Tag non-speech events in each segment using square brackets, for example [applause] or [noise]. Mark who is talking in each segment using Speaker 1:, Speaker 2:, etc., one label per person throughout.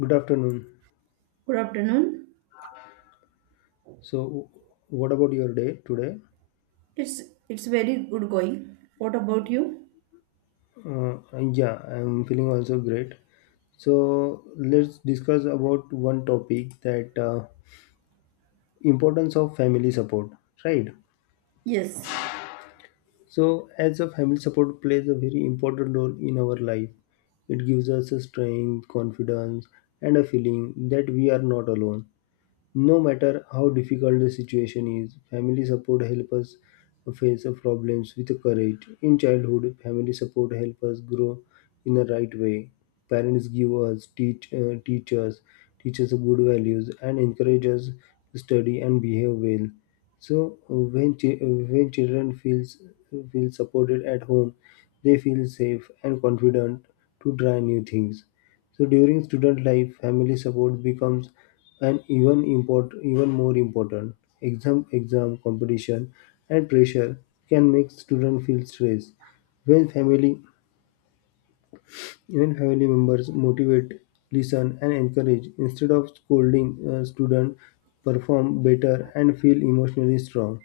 Speaker 1: Good afternoon.
Speaker 2: Good afternoon.
Speaker 1: So, what about your day today?
Speaker 2: It's it's very good going. What about you?
Speaker 1: Uh, yeah, I'm feeling also great. So, let's discuss about one topic that importance of family support, right?
Speaker 2: Yes.
Speaker 1: So, as a family support plays a very important role in our life, it gives us a strength, confidence, and a feeling that we are not alone. No matter how difficult the situation is, family support helps us face the problems with courage. In childhood, family support helps us grow in the right way. Parents give us teach teach us good values and encourage us to study and behave well. So when when children feels feel supported at home, they feel safe and confident to try new things. So during student life, family support becomes an even import even more important. Exam competition and pressure can make student feel stressed. When family Even family members motivate, listen, and encourage. Instead of scolding, students perform better and feel emotionally strong.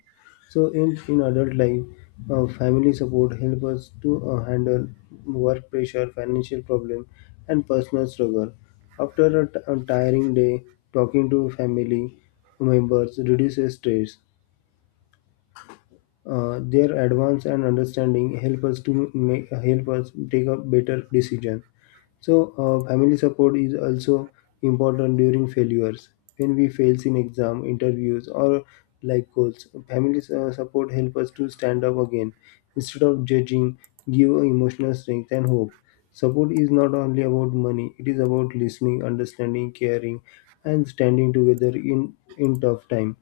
Speaker 1: So, in adult life, family support helps us to handle work pressure, financial problem, and personal struggle. After a tiring day, talking to family members reduces stress. Their advance and understanding help us take a better decision. So, family support is also important during failures. When we fails in exam, interviews, or life goals, family support help us to stand up again. Instead of judging, give emotional strength and hope. Support is not only about money; it is about listening, understanding, caring, and standing together in tough time.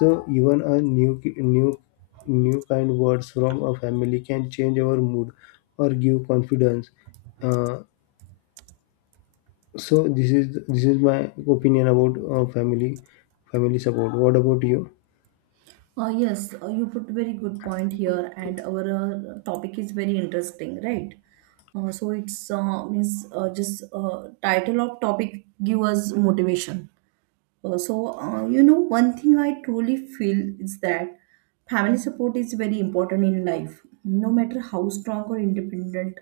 Speaker 1: So, even a new new new kind words from a family can change our mood or give confidence. Uh, so this is my opinion about family support. What about you?
Speaker 2: Yes, you put very good point here, and our topic is very interesting, right? So it's means just Title of topic give us motivation. One thing I truly feel is that family support is very important in life. No matter how strong or independent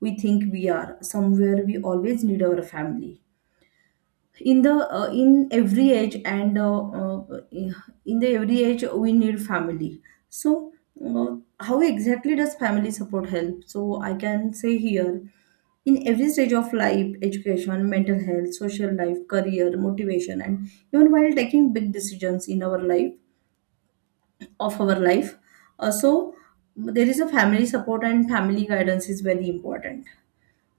Speaker 2: we think we are, somewhere we always need our family in every age, and in the every age we need family. So how exactly does family support help? So I can say here, in every stage of life, education, mental health, social life, career, motivation, and even while taking big decisions in our life of our life. uh, so there is a family support, and family guidance is very important.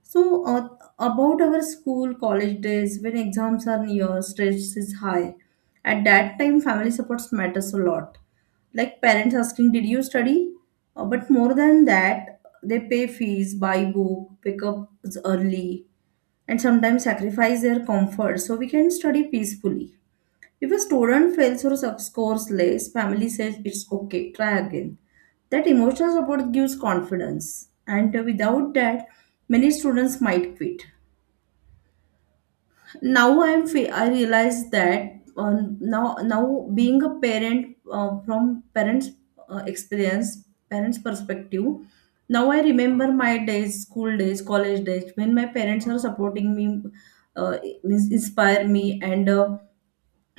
Speaker 2: So, about our school college days, when exams are near, stress is high. At that time, family supports matters a lot. Like parents asking, "Did you study?" But more than that, they pay fees, buy book, pick up early, and sometimes sacrifice their comfort so we can study peacefully. If a student fails or scores less, family says it's okay, try again. That emotional support gives confidence, and without that, many students might quit. Now I realize that now being a parent, from parents' experience, parents' perspective. Now I remember my days, school days, college days, when my parents are supporting me, uh, means inspire me and.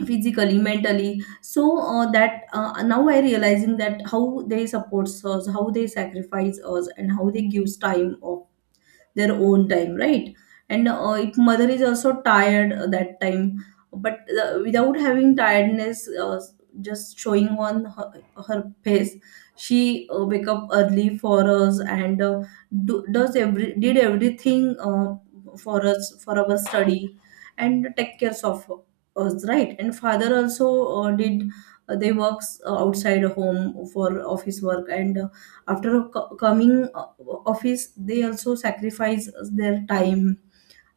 Speaker 2: Physically mentally, so that now I realizing that how they supports us, how they sacrifice us, and how they gives time of their own time, right? And if mother is also tired that time, but without having tiredness, just showing on her, her face, she wake up early for us, and do, does every did everything for us, for our study, and take cares of us, right? And father also did, they works outside home for office work, and after coming office, they also sacrifice their time,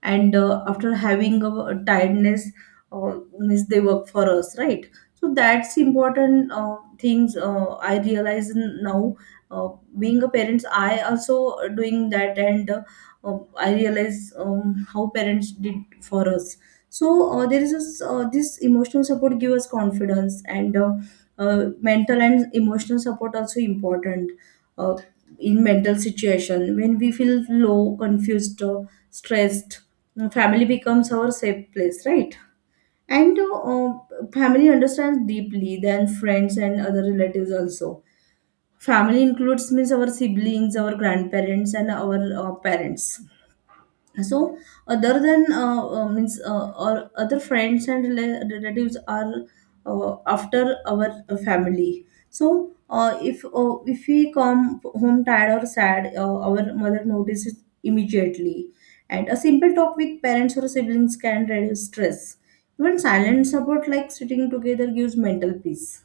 Speaker 2: and after having a tiredness, means they work for us, right? So that's important things I realize now. uh, Being a parents, I also doing that, and I realize how parents did for us. So there is this, this emotional support give us confidence, and mental and emotional support also important. Uh, in mental situation, when we feel low, confused, or stressed, family becomes our safe place, right? And family understands deeply than friends and other relatives also. Family includes means our siblings, our grandparents, and our parents. So other than means or other friends and relatives are after our family. So if we come home tired or sad, our mother notices immediately, and a simple talk with parents or siblings can reduce stress. Even silent support like sitting together gives mental peace.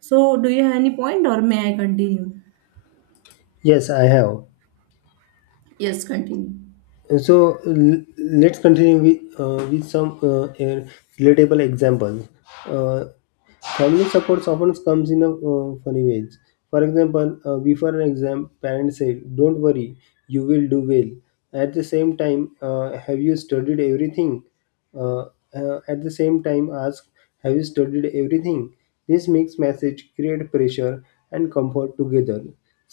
Speaker 2: So do you have any point, or may I continue?
Speaker 1: Yes, I have.
Speaker 2: Yes, continue.
Speaker 1: So let's continue with some a relatable examples. Uh, Family supports often comes in a funny ways. For example, before an exam, parents say, "Don't worry, you will do well." At the same time, have you studied everything? Uh, at the same time, ask, "Have you studied everything?" This mixed message create pressure and comfort together.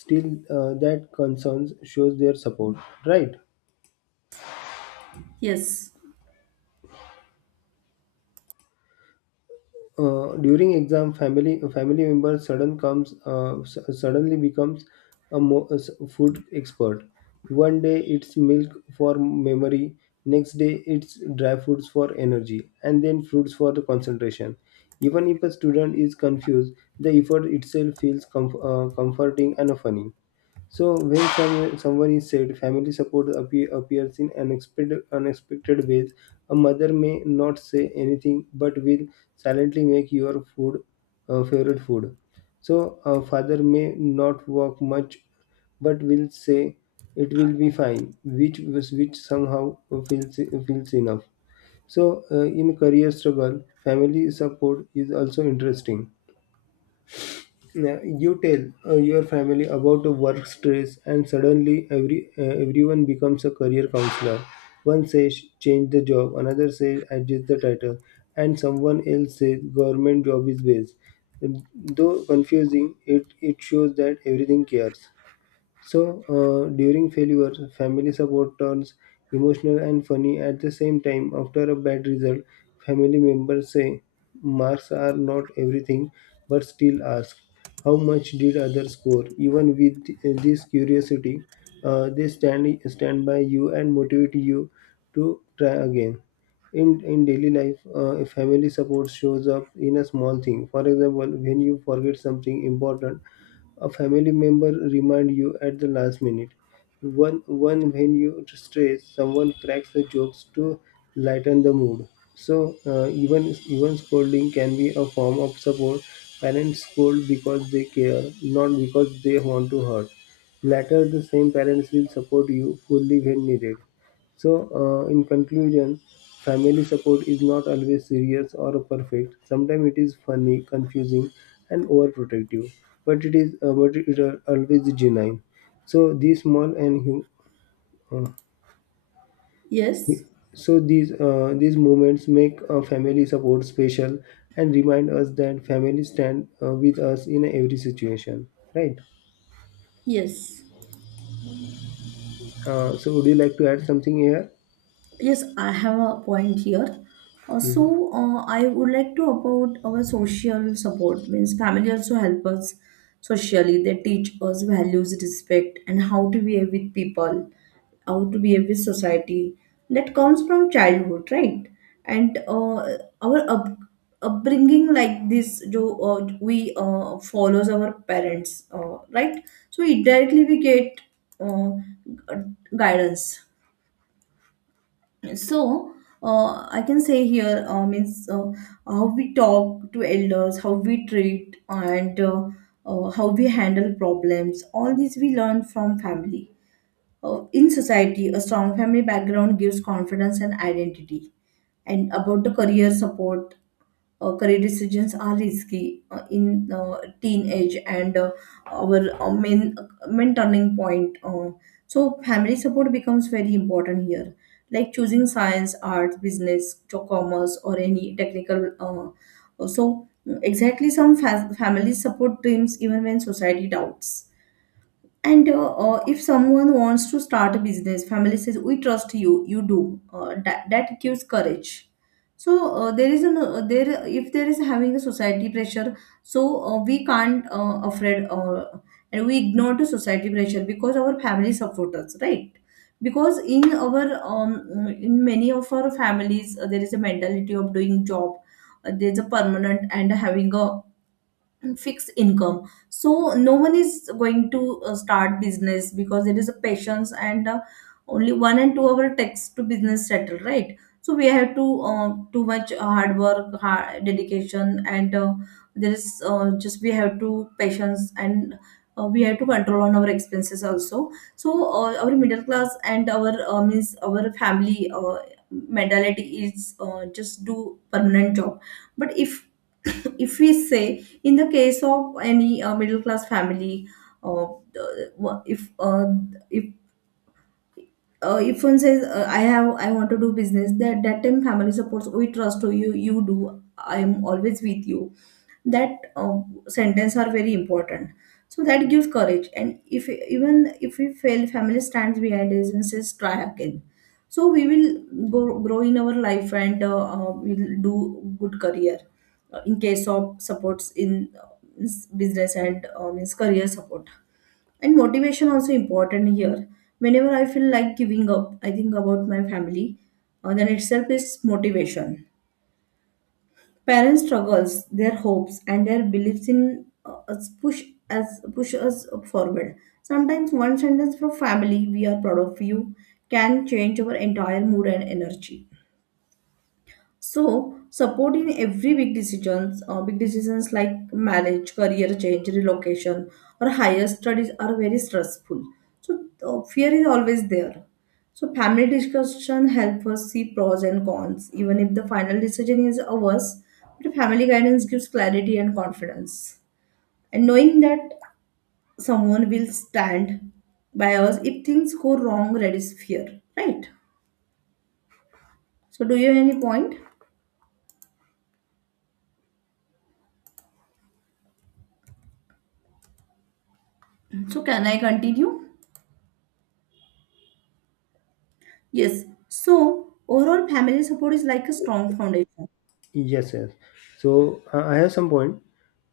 Speaker 1: Still, that concerns shows their support, right?
Speaker 2: Yes.
Speaker 1: During exam, family member suddenly becomes a food expert. One day it's milk for memory, next day it's dry foods for energy, and then fruits for the concentration. Even if a student is confused, the effort itself feels comforting and funny. So when someone is said, family support appears in unexpected ways. A mother may not say anything but will silently make your food favorite food. So a father may not walk much but will say it will be fine, which somehow feels enough. So in career struggle, family support is also interesting. Yeah, you tell your family about the work stress, and suddenly everyone becomes a career counselor. One says change the job, another says adjust the title, and someone else says government job is best. Though confusing, it shows that everything cares. So, during failure, family support turns emotional and funny at the same time. After a bad result, family members say, marks are not everything, but still ask, how much did others score? Even with this curiosity, they stand by you and motivate you to try again. In daily life, family support shows up in a small thing. For example, when you forget something important, a family member remind you at the last minute. One, one When you stress, someone cracks the jokes to lighten the mood. So even even scolding can be a form of support. Parents scold because they care, not because they want to hurt. Later, the same parents will support you fully when needed. So, in conclusion, family support is not always serious or perfect. Sometimes it is funny, confusing, and overprotective, but it is but it are always genuine. So these small and hu- uh,
Speaker 2: Yes,
Speaker 1: so these moments make family support special and remind us that family stand with us in every situation. Right.
Speaker 2: yes.
Speaker 1: So would you like to add something here?
Speaker 2: Yes, I have a point here.
Speaker 1: Mhm.
Speaker 2: I would like to about our social support. Means family also help us socially. They teach us values, respect, and how to behave with people, how to behave with society. That comes from childhood, right? And our up, upbringing like this, jo, we follows our parents, right? So indirectly we get uh, guidance. So I can say here, means how we talk to elders, how we treat, and how we handle problems, all these we learn from family. In society, a strong family background gives confidence and identity. And about the career support, career decisions are risky in teenage, and our main turning point. So family support becomes very important here, like choosing science, arts, business, to commerce, or any technical. Exactly, some families support dreams even when society doubts. And if someone wants to start a business, family says, "We trust you. You do." That gives courage. So there is an there if there is having a society pressure, so we can't afraid, and we ignore the society pressure because our family support us, right? Because in many of our families, there is a mentality of doing job. There's a permanent and having a fixed income. So no one is going to start business because it is a patience, and only 1 and 2 hour takes to business settle, right? So we have to too much hard work, hard dedication, and there is just we have to patience, and we have to control on our expenses also. So our middle class and our means our family mentality is just do permanent job. But if [coughs] if we say, in the case of any middle class family, uh, the- if uh, if if one says, "I want to do business," that that time family supports, "We trust you. You do. I'm always with you." That sentence are very important. So that gives courage, and if even if we fail, family stands behind us and says, "Try again." So we will grow in our life, and we'll do good career. In case of supports in, means business, and means career support and motivation also important here. Whenever I feel like giving up, I think about my family, then itself is motivation. Parents struggles, their hopes, and their beliefs in us push us forward. Sometimes one sentence from family, "We are proud of you," can change our entire mood and energy. So support in every big decisions like marriage, career change, relocation, or higher studies are very stressful. So fear is always there. So family discussion help us see pros and cons, even if the final decision is ours. But family guidance gives clarity and confidence, and knowing that someone will stand by us if things go wrong reduces fear. Right. So do you have any point? So can I continue? Yes. So overall family support is like a strong foundation.
Speaker 1: Yes, yes. So I have some point.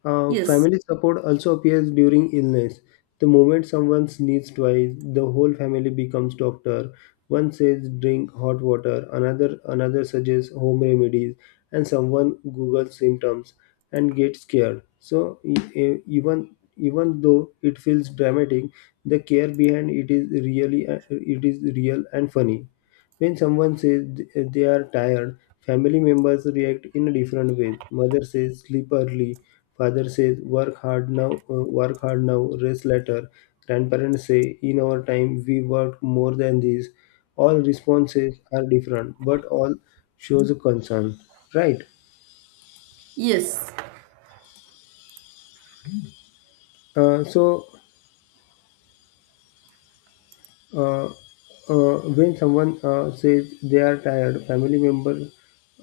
Speaker 2: Yes.
Speaker 1: Family support also appears during illness. The moment someone sneezes twice, the whole family becomes doctor. One says drink hot water, another suggests home remedies, and someone Googles symptoms and gets scared. So even even though it feels dramatic, the care behind it is really it is real and funny. When someone says they are tired, family members react in a different way. Mother says sleep early, father says work hard now, rest later. Grandparents say in our time we worked more than this. All responses are different, but all shows a concern, right?
Speaker 2: Yes.
Speaker 1: So uh, when someone says they are tired, family member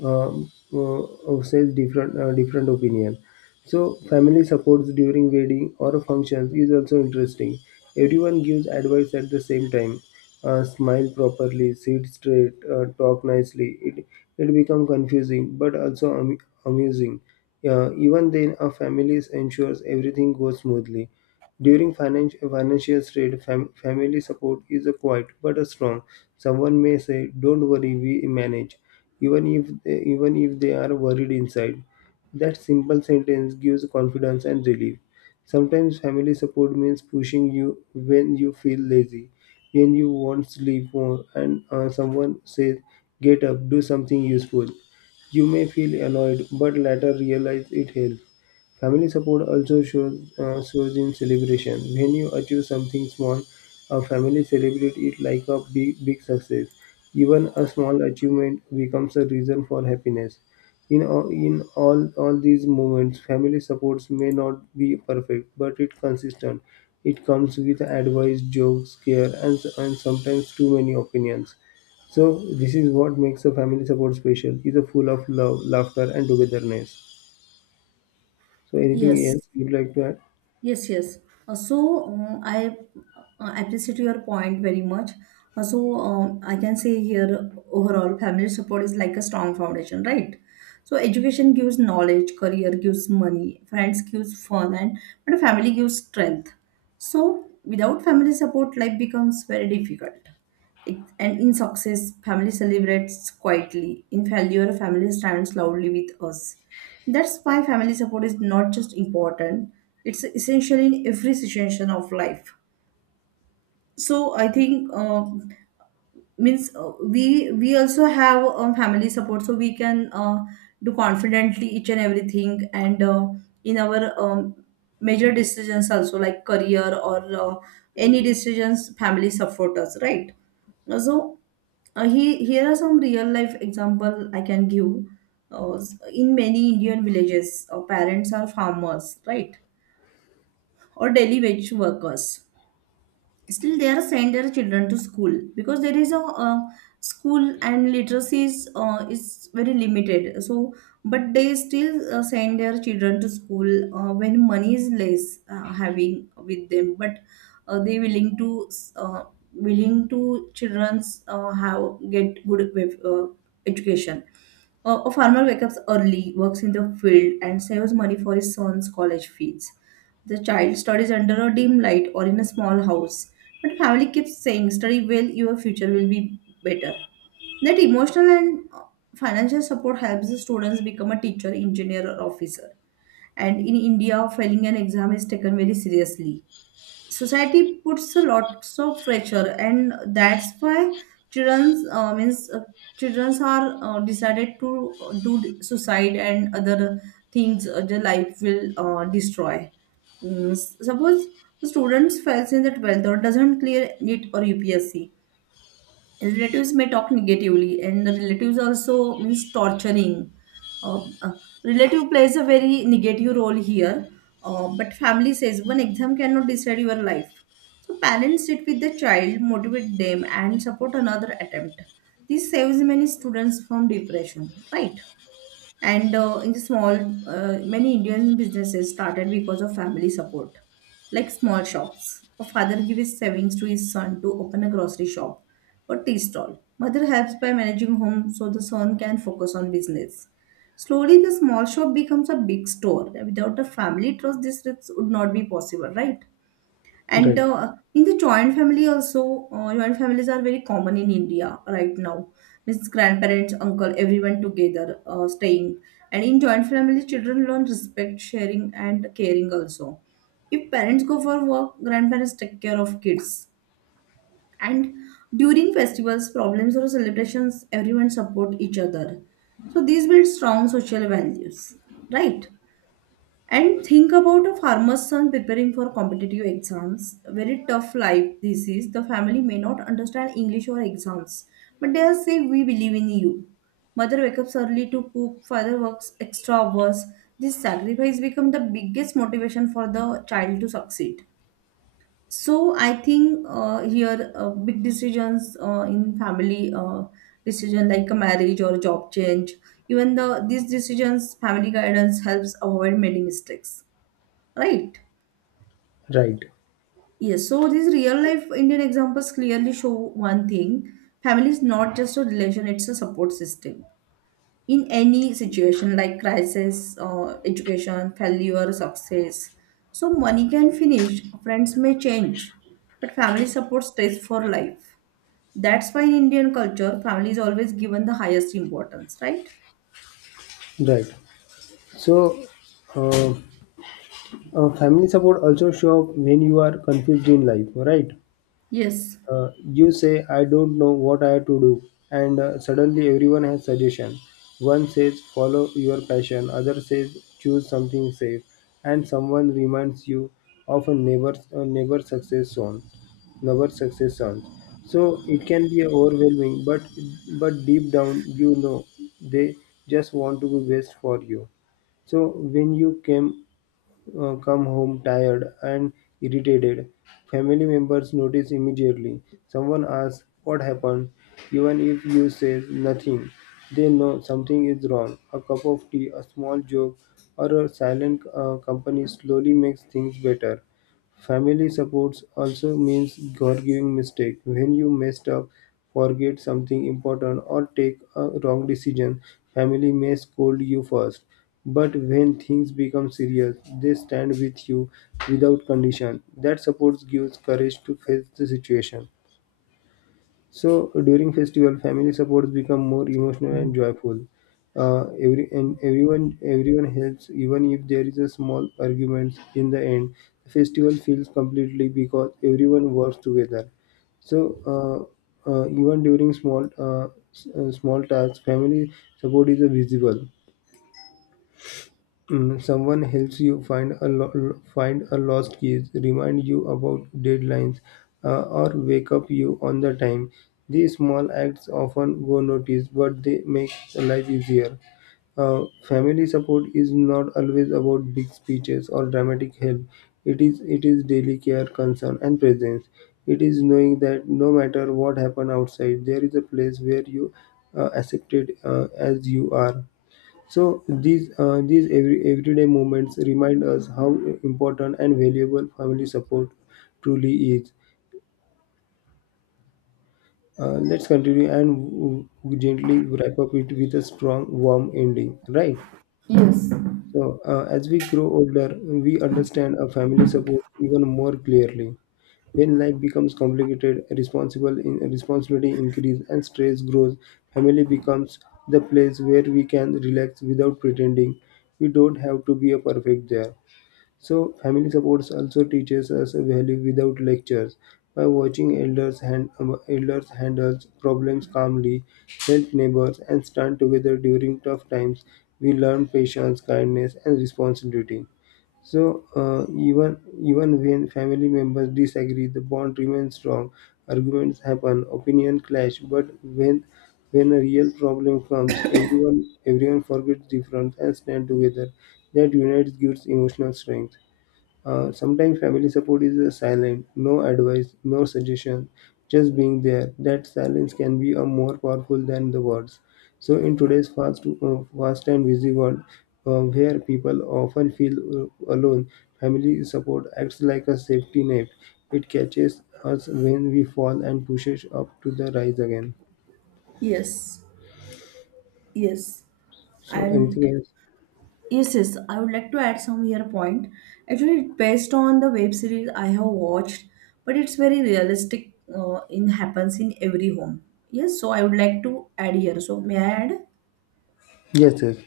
Speaker 1: says different opinion. So family supports during wedding or functions is also interesting. Everyone gives advice at the same time. Smile properly, sit straight, talk nicely. It become confusing but also amusing. Even then, a family ensures everything goes smoothly. During financial strain, family support is a quiet but a strong. Someone may say, "Don't worry, we manage," even if even if they are worried inside. That simple sentence gives confidence and relief. Sometimes family support means pushing you when you feel lazy, when you want sleep more, and someone says, "Get up, do something useful." You may feel annoyed, but later realize it helps. Family support also shows in celebration. When you achieve something small, a family celebrates it like a big success. Even a small achievement becomes a reason for happiness. All these moments, family supports may not be perfect, but it's consistent. It comes with advice, jokes, care, and sometimes too many opinions. So this is what makes a family support special. It's a full of love, laughter, and togetherness. So anything
Speaker 2: Yes.
Speaker 1: else you'd like to add?
Speaker 2: Yes, yes. I appreciate your point very much. I can say here, overall family support is like a strong foundation, right? So education gives knowledge, career gives money, friends gives fun, and but family gives strength. So without family support, life becomes very difficult. It- and in success, family celebrates quietly. In failure, family stands loudly with us. That's why family support is not just important, it's essential in every situation of life. So I think means we also have family support, so we can do confidently each and everything, and in our major decisions also like career, or any decisions, family support us, right? So here are some real life example I can give. Uh, in many Indian villages, parents are farmers, right? Or daily wage workers, still they are send their children to school, because there is a, school and literacy is very limited. So but they still send their children to school when money is less having with them, but they willing to uh, willing to children's have get good uh, education. A farmer wakes up early, works in the field, and saves money for his son's college fees. The child studies under a dim light or in a small house, but family keeps saying, "Study well, your future will be better." That emotional and financial support helps the students become a teacher, engineer, or officer. And in India, failing an exam is taken very seriously. Society puts a lots of pressure, and that's why children's means children's are decided to do suicide and other things, their life will destroy. Suppose the students fails in the 12th or doesn't clear NEET or UPSC, relatives may talk negatively, and the relatives also means torturing. uh, uh, Relative plays a very negative role here. But family says one exam cannot decide your life, so parents sit with the child, motivate them, and support another attempt. This saves many students from depression, right? And uh, in the small uh, many Indian businesses started because of family support, like small shops. A father gives his savings to his son to open a grocery shop or tea stall. Mother helps by managing home so the son can focus on business. Slowly the small shop becomes a big store. Without a family trust, this risk would not be possible, right? and
Speaker 1: Right,
Speaker 2: uh, in the joint family also, joint families are very common in India right now. Means grandparents, uncle, everyone together staying. And in joint family, children learn respect, sharing, and caring also. If parents go for work, grandparents take care of kids. And during festivals, problems, or celebrations, everyone support each other. So these build strong social values, right? And think about a farmer's son preparing for competitive exams. Very tough life this is. The family may not understand English or exams, but they'll say, "We believe in you." Mother wakes up early to cook, father works extra hours. This sacrifice becomes the biggest motivation for the child to succeed. So I think here big decisions in family, decision like a marriage or a job change, even these decisions, family guidance helps avoid many mistakes. Right.
Speaker 1: right,
Speaker 2: Yes. So these real life Indian examples clearly show one thing. Family is not just a relation, it's a support system. In any situation like crisis, education, failure, success. So money can finish, friends may change, but family support stays for life. That's why in Indian culture, family is always given the highest importance, right?
Speaker 1: right. So uh, family support also show up when you are confused in life, right?
Speaker 2: Yes.
Speaker 1: You say, I don't know what I have to do, and suddenly everyone has suggestion. One says, follow your passion, other says, choose something safe, and someone reminds you of a neighbor success zone, neighbor success zones. So it can be overwhelming, but deep down you know they just want to be best for you. So when you came come home tired and irritated. Family members notice immediately. Someone asks what happened, even if you say nothing. They know something is wrong. A cup of tea, a small joke, or a silent company slowly makes things better. Family supports also means forgiving mistake. When you messed up, forget something important, or take a wrong decision, family may scold you first. But when things become serious, they stand with you without condition. That support gives courage to face the situation. So during festival, family supports become more emotional and joyful. Every and everyone helps, even if there is a small argument in the end. The festival feels completely because everyone works together. So even during small tasks, family support is a visible. Mm, someone helps you find a lost keys, remind you about deadlines, or wake up you on the time. These small acts often go noticed, but they make life easier. Uh, Family support is not always about big speeches or dramatic help. It is daily care, concern, and presence. It is knowing that no matter what happens outside, there is a place where you accepted as you are. So these every, everyday moments remind us how important and valuable family support truly is. Let's continue and gently wrap up it with a strong, warm ending, right?
Speaker 2: Yes.
Speaker 1: So as we grow older, we understand our family support even more clearly. When life becomes complicated, responsibility increase and stress grows, family becomes the place where we can relax without pretending we don't have to be a perfect there. So, family supports also teaches us a value without lectures. By watching elders handle problems calmly, help neighbors, and stand together during tough times, we learn patience, kindness, and responsibility. So, even even when family members disagree, the bond remains strong. Arguments happen, opinion clash, but when a real problem comes, everyone forgets difference and stand together. That unites gives emotional strength. Sometimes family support is silent, no advice, no suggestion, just being there. That silence can be more powerful than the words. So, in today's fast and busy world, where people often feel alone, family support acts like a safety net. It catches us when we fall and pushes up to the rise again.
Speaker 2: Yes, yes.
Speaker 1: So, anything
Speaker 2: And
Speaker 1: else?
Speaker 2: yes, yes, I would like to add some here point. Actually, it's based on the web series I have watched, but it's very realistic. In happens in every home. Yes, so I would like to add here. So may I add?
Speaker 1: Yes, yes.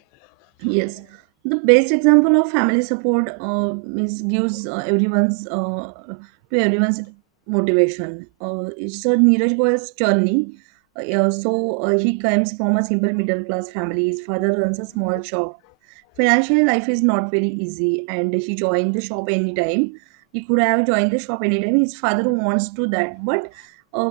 Speaker 2: Yes, the best example of family support is gives everyone's to everyone's motivation. It's a Neeraj Goyal's journey. He comes from a simple middle class family. His father runs a small shop. Financial life is not very easy, and he joined the shop anytime. He could have joined the shop anytime. His father wants to that, but uh,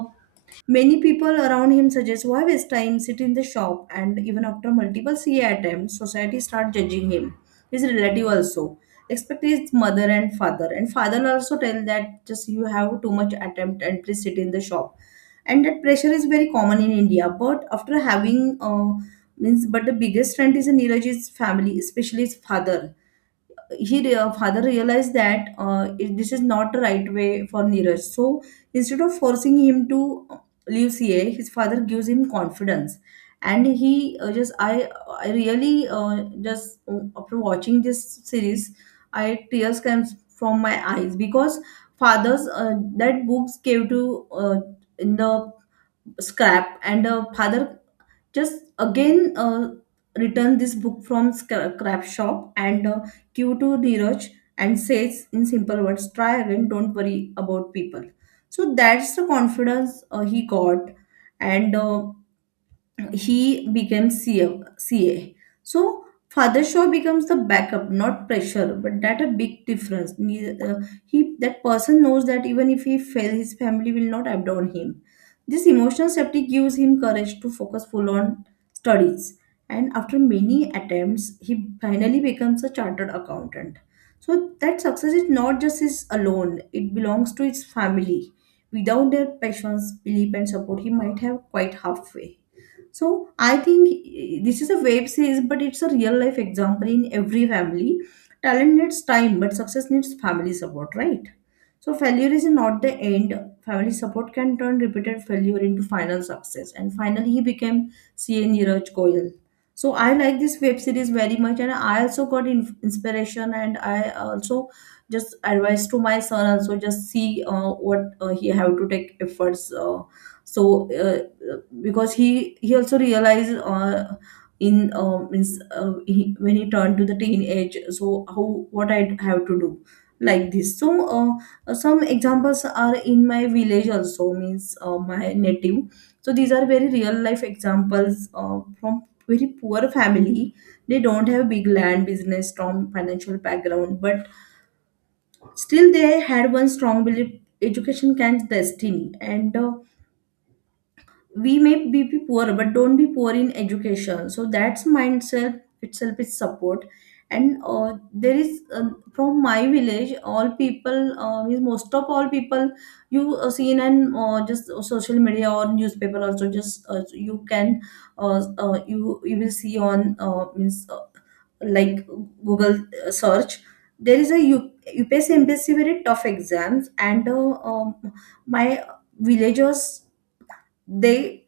Speaker 2: many people around him suggest why waste time, sit in the shop, and even after multiple CA attempts, society start judging him. His relative also, especially his mother and father also tell that just you have too much attempt and please sit in the shop. And that pressure is very common in India. But but the biggest strength is in Neeraj's family, especially his father. Father realized that this is not the right way for Neeraj. So instead of forcing him to leave CA, his father gives him confidence, and he just I really, just after watching this series, I tears comes from my eyes because fathers that books gave to in the scrap, and father just again return this book from scrap shop and cue to Neeraj, and says in simple words, "Try again, don't worry about people." So that's the confidence he got. And he becomes CA. So father Shaw becomes the backup, not pressure, but that a big difference. He that person knows that even if he fail, his family will not abandon him. This emotional safety gives him courage to focus full on studies. And after many attempts, he finally becomes a chartered accountant. So that success is not just his alone; it belongs to his family. Without their passions, belief, and support, he might have quite halfway. So I think eh, this is a web series, but it's a real life example in every family. Talent needs time, but success needs family support, right? So failure is not the end. Family support can turn repeated failure into final success. And finally, he became CA Neeraj Goyal. So I like this web series very much, and I also got inspiration, and I also just advice to my son also just see what he have to take efforts. So because he also realized he, when he turned to the teenage, so how what I have to do like this. Some examples are in my village also, means my native. So these are very real life examples from very poor family. They don't have big land, business, strong financial background, but still they had one strong belief: education can destiny. And We may be poor, but don't be poor in education. So that's mindset itself is support. And there is From my village, all people, means most of all people, you see in an just social media or newspaper also. Just You can you will see on means like google search. There is a UPSC, MPSC, very tough exams, and my villagers, they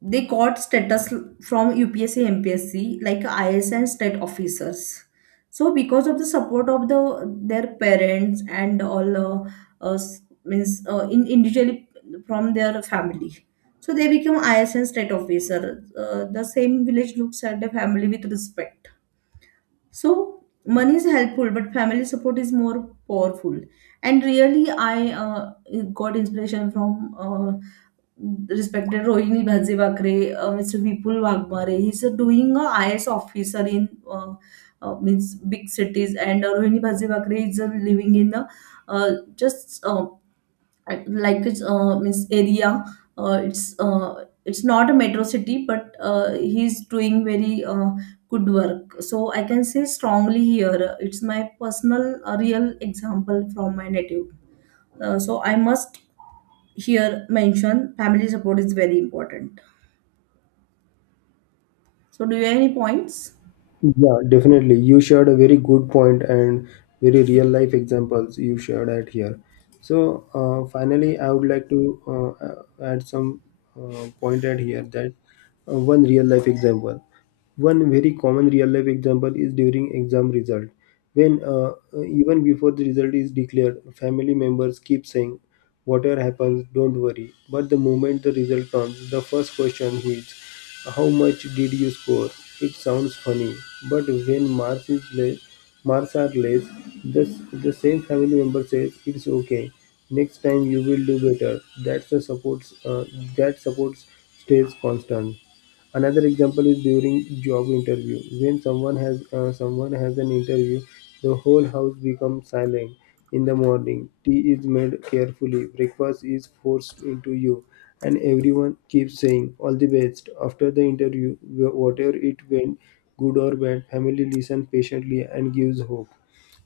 Speaker 2: they got status from UPSC, MPSC, like IS and state officers. So because of the support of their parents and all, us means in, individually from their family, so they become IS and state officer. The same village looks at the family with respect. So money is helpful, but family support is more powerful. And really, I got inspiration from respected Rohini Bhase-Bakre, Mr. Vipul Wagmare. He's doing a IS officer in means big cities, and Rohini Bhase-Bakre is living in a uh, just like it's means area. It's not a metro city, but he's doing very good work. So I can say strongly here. It's my personal real example from my native. So I must here mention family support is very important. So, do you have any points?
Speaker 1: Yeah, definitely. You shared a very good point and very real life examples you shared at here. So, finally, I would like to add some point at here that one real life example. One very common real life example is during exam result. When even before the result is declared, family members keep saying, whatever happens, don't worry. But the moment the result comes, the first question is, how much did you score? It sounds funny, but when marks is less, marks are less, the, the same family member says, it's okay. Next time you will do better. That's the supports. That supports stays constant. Another example is during job interview. When someone has an interview, the whole house becomes silent. In the morning, tea is made carefully, breakfast is forced into you, and everyone keeps saying all the best. After the interview, whatever it went, good or bad, family listens patiently and gives hope.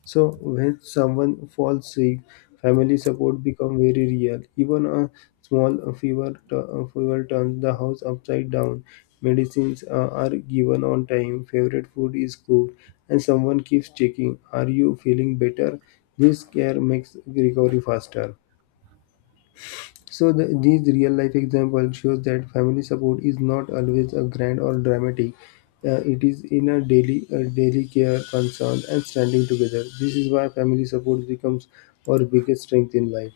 Speaker 1: So when someone falls sick, family support become very real. Even a fever turns the house upside down. Medicines are given on time. Favorite food is cooked, and someone keeps checking, "Are you feeling better?" This care makes recovery faster. So these real life examples shows that family support is not always a grand or dramatic. It is in a daily care, concern, and standing together. This is why family support becomes our biggest strength in life.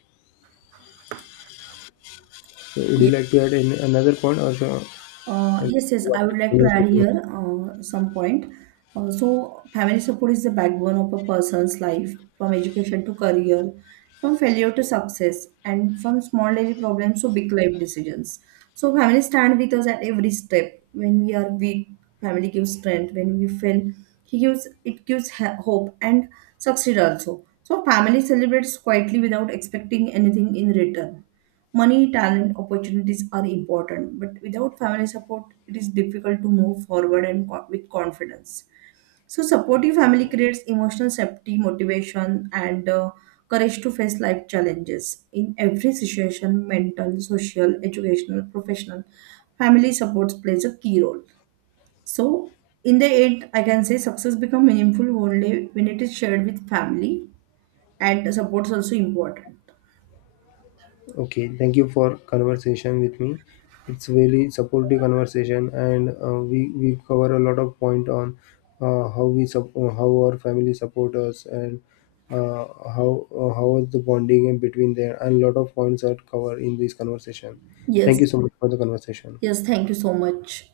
Speaker 1: So would you like to add another point, or shall I-
Speaker 2: Yes, yes, I would like to add here some point. So, family support is the backbone of a person's life, from education to career, from failure to success, and from small daily problems to big life decisions. So, family stand with us at every step. When we are weak, family gives strength. When we fail, he gives it gives hope and succeed also. So, family celebrates quietly without expecting anything in return. Money, talent, opportunities are important, but without family support, it is difficult to move forward and co- with confidence. So, supportive family creates emotional safety, motivation, and courage to face life challenges in every situation: mental, social, educational, professional. Family support plays a key role. So, in the end, I can say success becomes meaningful only when it is shared with family, and support is also important.
Speaker 1: Okay, thank you for conversation with me. It's really supportive conversation, and we cover a lot of point on how our family support us and uh, how is the bonding in between there, and a lot of points are covered in this conversation. Thank
Speaker 2: Yes,
Speaker 1: you so much for the conversation.
Speaker 2: yes, thank you so much.